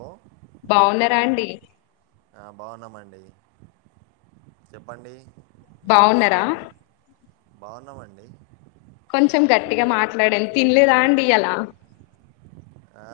Hello బావున్నారా అండి ఆ బాగున్నామండి చెప్పండి, ఏం బాగున్నారా, చేస్తున్నారు బాగున్నామండి. కొంచెం గట్టిగా మాట్లాడండి తినలేదా అండి ఇయాలా, ఆ,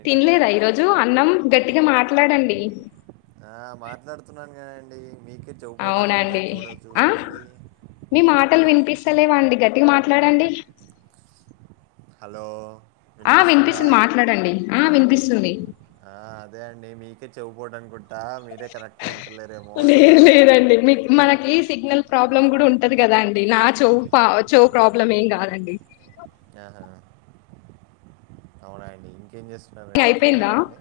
ఏంటండి తినలేదా ఈరోజు అన్నం గట్టిగా మాట్లాడండి. ఆ మాట్లాడుతున్నాను కానీడి అవునండి ఆ చూసుకోండి మీ మాటలు వినిపిస్తలేవాండి గట్టి గట్టిగా మాట్లాడండి, హలో ఆ వినిపిస్తుందా వినిపిస్తుంది మాట్లాడండి ఆ వినిపిస్తుంది. ఆ అదే అండి మీకే చెవుకోవట అనుకుంట లేదు లేదండి మీ మనకి ఈ సిగ్నల్ ప్రాబ్లం కూడా ఉంటది కదా అండి నా చవు చవు ప్రాబ్లం ఏం కాదండి, ఆహా అవునా అండి ఇంకేం చేస్తున్నారండి అయిపోయిందా తిన్నారా అండి,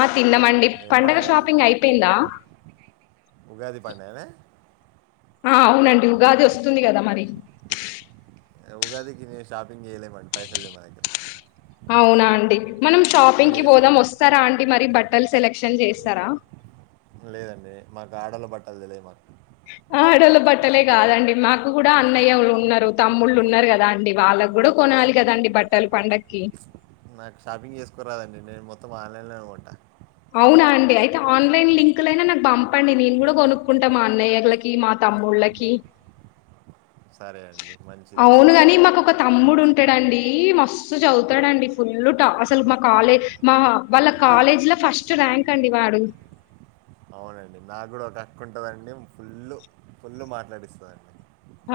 ఆ తినమండి ఏం పండుగ పండగ షాపింగ్ అయిపోయిందా, ఉగాది పండగానా ఆ అవునండి ఉగాది వస్తుంది, కదా మరి ఉగాదికి షాపింగ్ చేయలేము అండీ పైసలు లేవు మా దగ్గర, అవునా అండి మనం మీరు షాపింగ్కిి పోదాం చేస్తారా వస్తారా అండి మరి బట్ బట్టలు సెలక్షన్ చేస్తారా, లేదండి మాకు ఆడలు బట్టలు తెలిదు మాకు ఆడలు బట్టలే కాదండి మాకు కూడా అన్నయ్యలు ఉన్నారు, తమ్ముళ్ళు ఉన్నారు కదా అండి వాళ్ళ, వాళ్లా కూడా కొనాలి కదండి బట్టలు పండక్కి నాకు షాపింగ్ చేసుకోరాదండి నేను మొత్తం ఆన్లైన్లో కొంటా అవునా అండి అయితే ఆన్లైన్ లింకుల అయినా నాకు పంపండి నేను కూడా కొనుక్కుంటాం అన్నయ్యలకి మా తమ్ముళకి సరే అండి మంచిది మాకు ఒక తమ్ముడు ఉంటాడుడి మస్తు చదువుతాడుడి ఫుల్ అసలు మా కాలే మా వాళ్ళ కాలేజీ లో ఫస్ట్ ర్యాంక్ అండి వాడు అవునండి నాకు కూడా ఒక హక్కు ఉంటుందండి ఫుల్ ఫుల్లు మాట్లాడిస్తదండి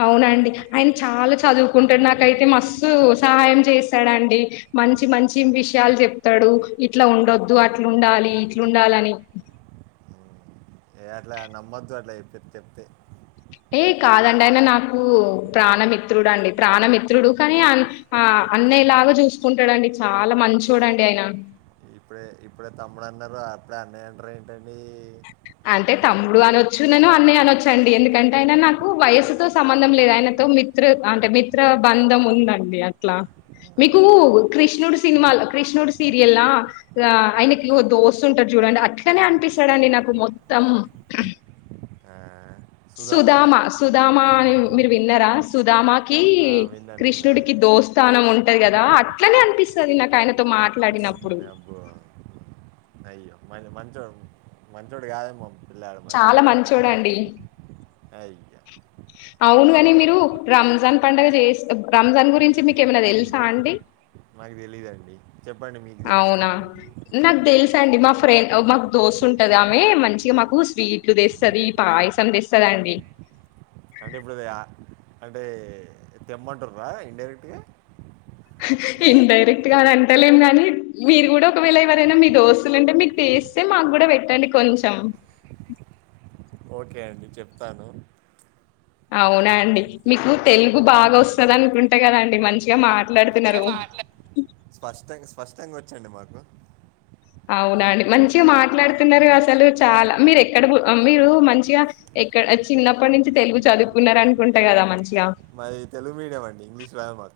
అవునండి ఆయన చాలా చదువుకుంటాడు నాకైతే మస్తు సహాయం చేస్తాడుండి మంచి మంచి విషయాలు చెప్తాడు ఇట్లా ఉండొద్దు అట్లు ఉండాలి ఇట్లుండాలని అట్లా నమ్మొద్దు అట్లా చెప్పి చెప్తే ఏ కాదండి ఆయన నాకు ప్రాణమిిత్రుడు అండి ప్రాణమిత్రుడు కానీ అన్న లాగా చూసుకుంటాడండి చాలా మంచచొడండి ఆయన ఇప్పుడే ఇప్పుడే తమ్ముడు అన్నారు అప్పుడే అన్నయ్య అంటారు ఏంటండి అంటే తమ్ముడు అనొచ్చు నను అన్నయ్య అనొచ్చండి ఎందుకంటే ఆయన నాకు వయస్సుతో సంబంధం లేదు ఆయన మిత్ర అంటే మిత్ర బంధం ఉందండి అట్లా మీకు ఆహా. కృష్ణుడు సినిమా కృష్ణుడు సీరియల్ ఆయనకి దోస్తు ఉంటారు చూడండి అట్లనే అనిపిస్తాడండి నాకు మొత్తం ఆ, సుధామానా సుధామా సుధామా అని మీరు విన్నారా సుధామా ఆ, విన్నాను కృష్ణుడికి విన్నానండి దోస్థానం ఉంటది కదా అట్లనే అనిపిస్తది నాకు ఆయనతో మాట్లాడిన డబ్బు అయ్యో మ మంచోడు మంచొడు కాదేమో పిల్లాడు చాల మంచూడండి అ అవును గాని మీరు రామ్ రంజాన్ పండగ చేస్త రంజాన్ గురించి మీకేమైనా తెలుసా అండి మాకి తెలిదండి అవునా నాకు తెల్ అండి మా ఫ్రెండ్ మాకు దోస్తు ఉంటది ఆమె మంచిగా మాకు స్వీట్లు తెస్తుంది పాయసం తెస్తుంది అది అంటే ఇప్పుడు అంటే తెమ్మంటుార ఇండైరెక్ట్గా ఇన్ డైరెక్ట్ కాని అంటలేం కాగానీ మీరు కూడా ఒకవేళ ఎవరైనా మీ దోస్తులు అంటే మీకు చేస్తే మాకు కూడా పెట్టండి కొంచెం ఓకే అండి చెప్తాను అవునా అండి మీకు తెలుగు బాగా వస్తుంది అనుకుంటే కదండి మంచిగా మట్ మాట్లాడుతునారు ఫస్ట్ టైం వచ్చండి మాకు అవునండి మంచిగా మాట్లాడుతున్నారు అసలు చాలా మీరు ఎక్కడ మీరు మంచిగా ఇక్కడ చిన్నప్పటి నుంచి తెలుగు చదువుకున్నార అనుకుంటా కదా మంచిగా మాది తెలుగు మీడియం అండి ఇంగ్లీష్ రాదు మా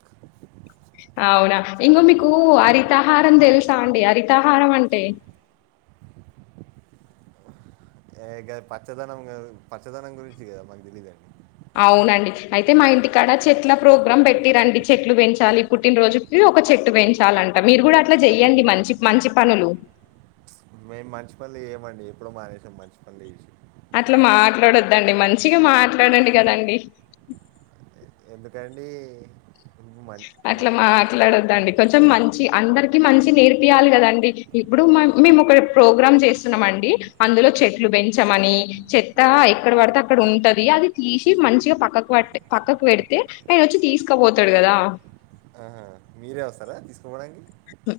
అవునా ఇంగ మీకు హరితాహారం తెలుసా అండి హరితాహారం అంటే పచ్చదనం పచ్చదనం గురించి కదా మాకు తెలీదండి అవునండి అయితే మా ఇంటికాడ చెట్ల ప్రోగ్రామ్ పెట్టి రండి చెట్లు పెంచాలి పుట్టినరోజుకి ఒక చెట్టు పెంచాలంట మీరు కూడా అట్లా చెయ్యండి మంచి మంచి పనులు మేము మంచి పనులు చేయమండి ఎప్పుడడు మానేసం మంచి పనులు చేసి అట్లా మాట్లాడొద్దండి మంచిగా మాట్లాడండి కదండి ఎందుకండి మం- ఆహా. అట్లా మా మాట్లాడొద్దండి కొంచెం మంచి అందరికి మంచి నేర్పియాలి కదండి ఇప్పుడు మేము ఒక ప్రోగ్రామ్ చేస్తున్నామ అండి అందులో చెట్లు పెంచమని చెత్త ఎక్కడ పడితే అక్కడ ఉంటది అది తీసి మంచిగా పక్కకు పె పక్కకు పెడితే ఆయన వచ్చి తీసుకపోతాడు కదా ఆహా. మీరే వస్తారా తీసుకపోవడానికి హ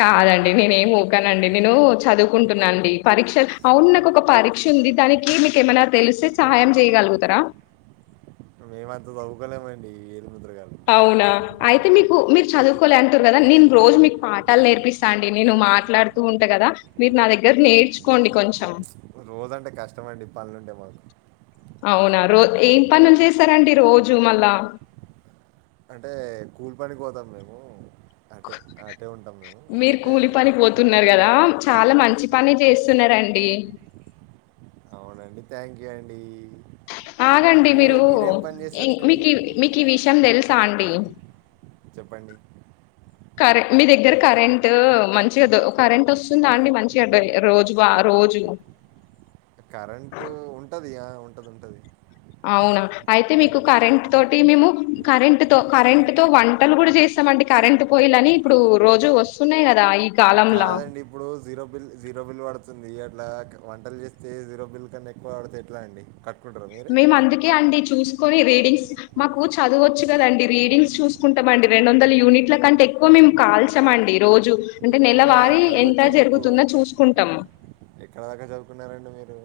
కాదండి నేనే ఏం ఊకానండి నేను చదువుకుంటున్నా అండి. పరీక్షలు అవును నాకొక పరీక్ష ఉంది దానికి మీకు ఏమైనా తెలిస్తే సహాయం చేయగలుగుతరా? మేమంతా చదువుకోలేమండి. ఏలుముద్ర గారు అవునా అయితే మీకు మీరు చదువుకోలే అంటురు కదా, నేను రోజు మీకు పాఠాలు నేర్పిస్తా అండి నేను మాట్లాడుతూ ఉంట క దా మీరు నా దగ్గర నేర్చుకోండి కొంచెం. రోజంటే కష్టమండి పనులు ఉంటే మాకు అవునా రో ఏం పనులు చేసారండి రోజు మళ్ళ? అంటే కూలి పనికి పోతం మేము. అటే అటే ఉంటాం మేము మీరు అయితే కూలి పని పోతున్నారు కదా! చాలా మంచి పని చేస్తున్నరండి. అవునా అండి థ్యాంక్ యూ అండీ. ఆగండి మీరూ పని ఇ చేస్తారండి మీకి మీకు విషయం తెలుసా అండి! చెప్పండి కరె మీ దగ్గర కరెంటూ మంచిగ దొ కరెంట్ వొస్తుందా అండి మంచిగ రోజు బా రోజు రోజు ఉంటది ఉంటది. అవునా అయితే మీకు కరెంట్ తోటి మేము కరెంట్ తో కరెంట్ తో వంటలు కూడ చేస్తామండి. కరెంట్ పొయ్యిలని ఇప్పుడు రోజు వస్తున్నాయి కదా ఈ కాలంలా కాదండి ఇప్పుడు జీరో బిల్ జీరో బిల్ పడు తుంది అట్ల వంటలు చేస్తే జీరో బిల్ కన్నా ఎక్కువ వాడతే ఎట్లా అండి క మేము అందుకే అండి చూస్ కొని రీడింగ్స్ మాకు చదువు వచ్చు కదండి, రీడింగ్స్ చూసుకుంటమండి రెండు వందల యూనిట్ల కంటే ఎక్కువ మే ము కాల్చామండి రోజు అంటే అవునా నెలవారీ ఎంత చదవచ్చా మీకు జరుగుతుందో చూసుకుంటం కున్నారండి మీరు?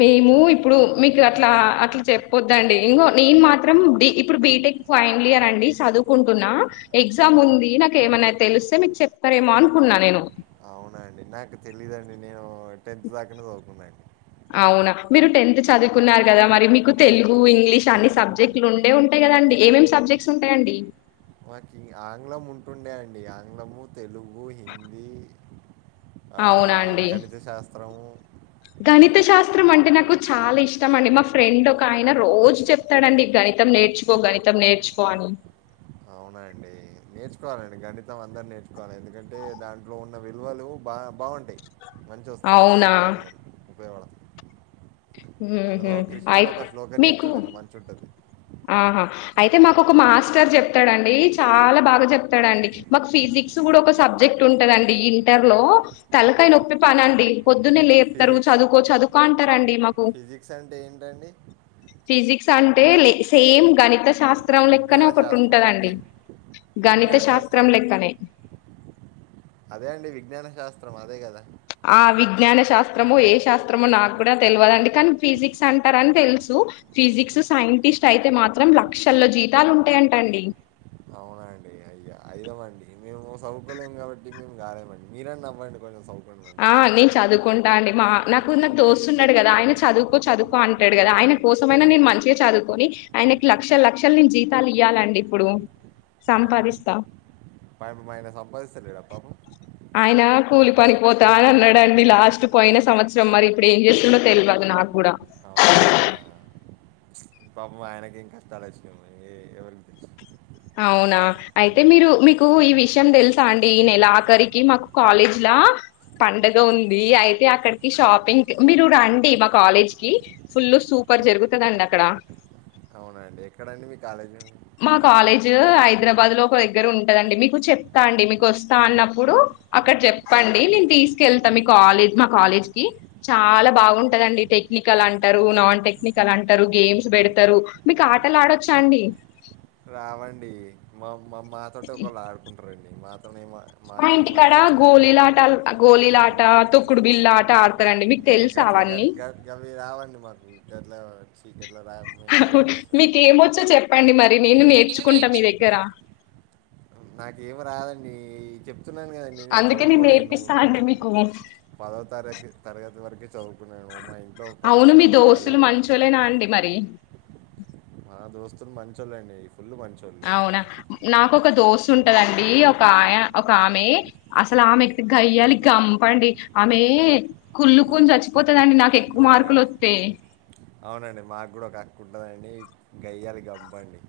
మేము ఇప్పుడు మీకు అట్లా అట్ల చెప్పపోద్దండి ఇంగో నేను మాత్రం బి ఇప్పుడు బి నిక్ ఫైన్లియర్ అండి చదువుకుంటున్నా, ఎగ్జామ్ ఉంది నాకు ఏమైనా తెలిస్తే మీకు చెప్తరేమో అనుకున్న నేను అవునా అండి నాకు తెలియదండి నేను టెన్త్ దాకనే చదువుకున్న అండి. అవునా మీరు టెన్త్ చదువుకున్నారు కదా మరి మీకు తెలుగు, ఇంగ్లీష్ అన్ని సబ్జెక్టులు ఉండే ఉంటాయి కదా అండి! ఏమేం సబ్ బ్జెక్ట్స్ ఉంటాయండి? మాకు ఆంగ్లం ఉంటుండే అండి ఆంగ్లము, తెలుగు, హిందీ ఆ అవునా అండి గణిత శాస్త్రము త్రం అంటే నాకు చాలా ఇష్టం అండి మా ఫ్రెండ్ ఒక ఆయన రోజు చెప్తడండి గణితం నేర్చుకో గణి తం నేర్చుకో అనీ అవునా అండి నేర్చుకోవాలండి గణితం అందరు నేర్చుకోవాలి, ఎందుకంటే దాంట్లో ఉన్న విలువలు బా వుంటాయి మంచిగ వస్తాయి, మంచిగ అవునా ఉంటాయి అందరు ఉపయోగపడ హ్మ్ హు అయ్ కృష్ణుడు ఒక శ్లోకం మీకు చెప్తాడండి మంచుంటది. ఆ హాఁ అయితే మాకు ఒక మాస్టర్ చెప్తడండి చాల బాగ చెప్తడండి. మాకు ఫిజిక్స్ కూడ ఒక సబ్జెక్ట్ ఉంటందండి ఇంటర్ లో, తలకాయ నొప్పి పనండి పొ ద్దునే లేప్తరు ఫిజిక్స్ చదువుకో చదువుకో అంటారంండి మాక్ ఫిజిక్స్ అంటే ఏంటండి? ఫిజిక్స్ అంటే సేమ్ గణిత శాస్త్రం లెక్కనే విజ్ఞాన ఒకటి శాస్త్రమా ఉంటదండి. అండి? గణిత విజ్ఞాన శాస్త్రం కదా! లెక్కనే, అదే అండి విజ్ఞాన శాస్త్రం అదే కదా! ఆ వి జ్ఞాన శాస్త్రమో ఏ శాస్త్రమో నాకు కూడా తెలవదండి కానీ ఫిజిక్స్ అంటారని తెలుసు ఫిజిక్స్ సైంటిస్ట్ అయితే మాత్రం లక్షల్లో జీతాలు ఉంటాయంటండి అఐదమండి మేము చదువు కొలేము కాబట్టి మేము గాలేమండి మీరన్న అవ్వండి కొంచెం చదువుకోండి ఆ మంచిగా నేను చదువుకు ద అండి మా నాకు నాకు దోస్తు ఉన్నాడు కదా ఆయన చదువుకో చదువుకో అంటాడు కదా ఆయన కోసమైనా నేను మంచిగా చదువు కని ఆయనకి లక్ష లక్షలు నేను జీతాలు ఇయ్యాలండి ఇప్పుడు ఆ, సంపాదిస్తా పాపం ఆయన సంపాదిస్తలేడా పాపం ఆయన కూలి పనికిపోతా అని అన్నాడండి లాస్ట్ పోయిన సంవత్సరం మరి ఇప్పుడు ఏం చేస్తుండో తెల్వదు నాకు ఇప్పుడా అవునా పాపం ఆయనకి ఏం కష్టాలు వచ్చినయో ఎవరికి తెలుసు అవునా అయితే మీరు మీకు ఈ విషయం తెలుసా అండి ఈ నెలా ఆఖరికి మాకు కాలేజ్లా పండగ ఉంది అయితే అక్కడికి షాపింగ్ కి మీరు రండి మా కాలేజ్ కి ఫుల్ సూ పర్ జరుగుతుందండి అక్కడ అవునా అండి ఎక్కడండి మీ కాలేజీ మా కాలేజ్ హైదరాబాద్ లో ఒక దగ్గర ఉంటదండి మీకు చెప్తా అండి మీకు వస్తా అన్నప్పుడు అక్కడ చెప్పండి నేను తీసుకెళ్తాం మీ కాలేజ్ మా కాలేజ్ కి చాలా బాగుంటదండి టెక్నికల్ అంటారు నాన్ టెక్నికల్ అంటారు గేమ్స్ పెడతారు మీకు ఆటలు ఆడొచ్చా అండి రావండి మా మా మాతోటి ఒకళ్ళు ఆడుకుంటారండి మాతో ఏ మా మాకు ఏ ఇంటి కాడ మాటలు వస్తాయండి గోలిలాట గోలిలాట తొక్కుడు బిల్ళ ఆట ఆడ ఏ గట్ల గ గ గభ అవ మాకు గట్ల [unintelligible] మేము చేయం గట్ల మీకేమో చ్చో చెప్పండి మరి నేను నేర్చుకుంటా మీ దగ్గర నాకేమి రాధండి చెప్ చెప్తున్నాను కదండీ నేను అందుకే చదువుకోలేను నేర్పిస్తా అండి మీకు పదో తరగతి తరగతి వరకే చదువుకున్నాను మా ఇంట్లో అవును మీ పరిస్థితులు దోస్తులు బాలేక మంచోలేనా అండి మరి నా దోస్తులు మంచోళ్ళండి ఫుల్ మంచోళ్ళు అవునా నా ఒక దోస్త్ ఉంటదండి ఒక ఆ ఒక ఆమె అసలు ఆమెక్ గయ్యాలి గంపండి ఆమె కుళ్ళుకుని చచ్చిపోతదండి నాకు ఎక్కువ మార్కులు అవునండి వస్తే అవునండి మాకు కూడా ఒక అక్కుంటుందండి గయ్యాల గంపండి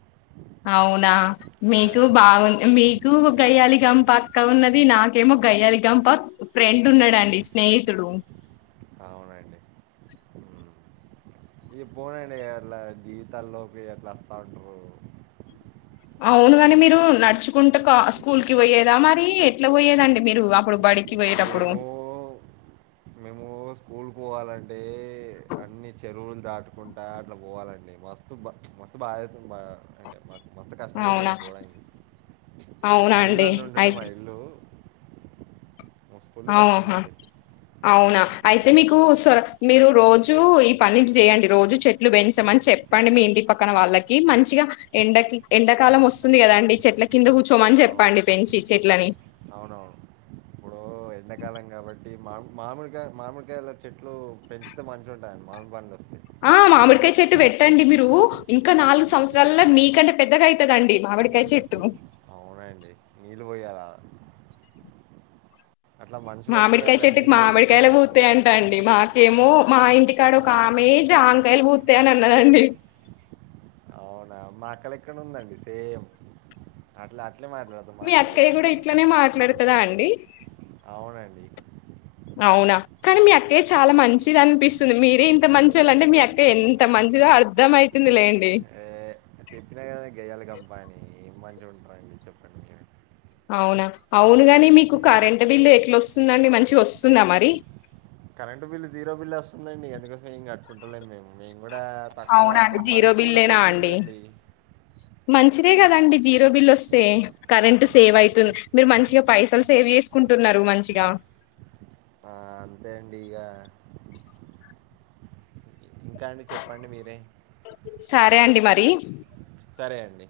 అవునా ఆ, మీకు బాగు మీకు గయ్యాలి గంప అక్క ఉన్నది నాకేమో గయ్యాలి గంప ఫ్రెండ్ ఉన్నాడండి స్నేహ స్నేహితుడు అవునండి ఇక పోనండి అట్లా జీవితాల్లోకి ఎట్లా వస్తా ఉంటారు అవునుగాని మీరు నడుచుకుంట స్కూల్ కి పోయేదా మరి ఎట్లా పోయేదండి మీరు అప్పుడు బడి కి పోయిటఅప్పుడు మేము చెప్పాలంటే అన్ని చెరువులు దాటుకుంటా అట్లా పోవాలండి మస్తు బా మస్తు బాధే బా అంటే మ మస్తు కష్టమైతుండు అవునా పోవడానికి అవునా అండి అడవిలల్లో ఉంటుండే మా అయితే ఇల్లు మస్తు ఫుల్ కష్టం అవుహా మాకైతే అవునా అయితే మీకు స మీరు రోజు ఈ పని చేయండి రోజు చెట్లు పెంచమని చెప్పండి మీ ఇంటి పక్కన వాళ్ళకి మంచిగా ఎండకి ఎండకాలం వస్తుంది కదాండి చెట్ల కింద కూర్చోమని అవును చెప్పండి పెంచి చెట్లని అవునవును ఇప్పుడు ఎండాకాలం కాబట్టి మామి మామిడి కాకాయ మామిడికాయల చెట్లు పెంచితే మంచిగా ఉంటాయి మామిడి పండ్లు వస్తయి ఆ మామిడికాయ చెట్టు పెట్టండి మీరు ఇంకా నాలుగు సంవత్సరాలల్లో మీకంటే పెద్దగా అయితదండి మా మామిడి కాయ చెట్టు నీళ్ పోయి అట్లా మనుషులకు కూడా మామిడికాయ అట్లా చెట్టుకి నీళ్ళు పోసి మామిడికాయలే పెట్- పూ తయి అం అండి మాకేమో మా ఇంటికాడ ఒక అయ్యా ఆమె జాంకాయలు పూతాయని అన్నదండి అవునా మా అక్క లెక్కనే ఉందండి సేమ్ అట్లా అట్ అట్లే మాట్లాడతాం మా మీ అక్క కూడా అక్కయ్య గూడా ఇట్లనే మాట్లాడుతదా అండి? అవునండి అవునా కానీ మీ అక్కయ్య చాలా మంచిది అనిపిస్తుంది మీరే ఇంత మంచి వాళ్ళ అంటే మీ అక్కయ ఎంత మంచి దో అర్ధం అయితుందిలేండి ఏ, చెప్పినా కద గయాలి గంప అని ఏం మంచిగవుంటంది చెప్పండి మీరు అవునా అవును గాని మీకు కరెంట్ బిల్లు ఎట్లా వస్తుందండి మంచి వస్తుందా మరి కరెంట్ బిల్ జీరో బిల్ వస్తుందండి ఎందుకోసం ఏం కట్టుకుంటలేం మేము మేముకూడ తక్కువ అవునా అండి వాడతాం జీరో మాది బిల్లేనా కూలపెంకి అండి ఇళ్లండి మంచిదే కదండి జీరో బిల్ వస్తే కరెంట్ సేవ్ అవుతది మీరు మంచిగా పైసలు సేవ్ చేసుకుంట కుంటున్నారు మంచిగా ఆ అంతే అండి ఇక ఇంకా అండి చెప్పండి మీరే సరేండి మరి సరే అండి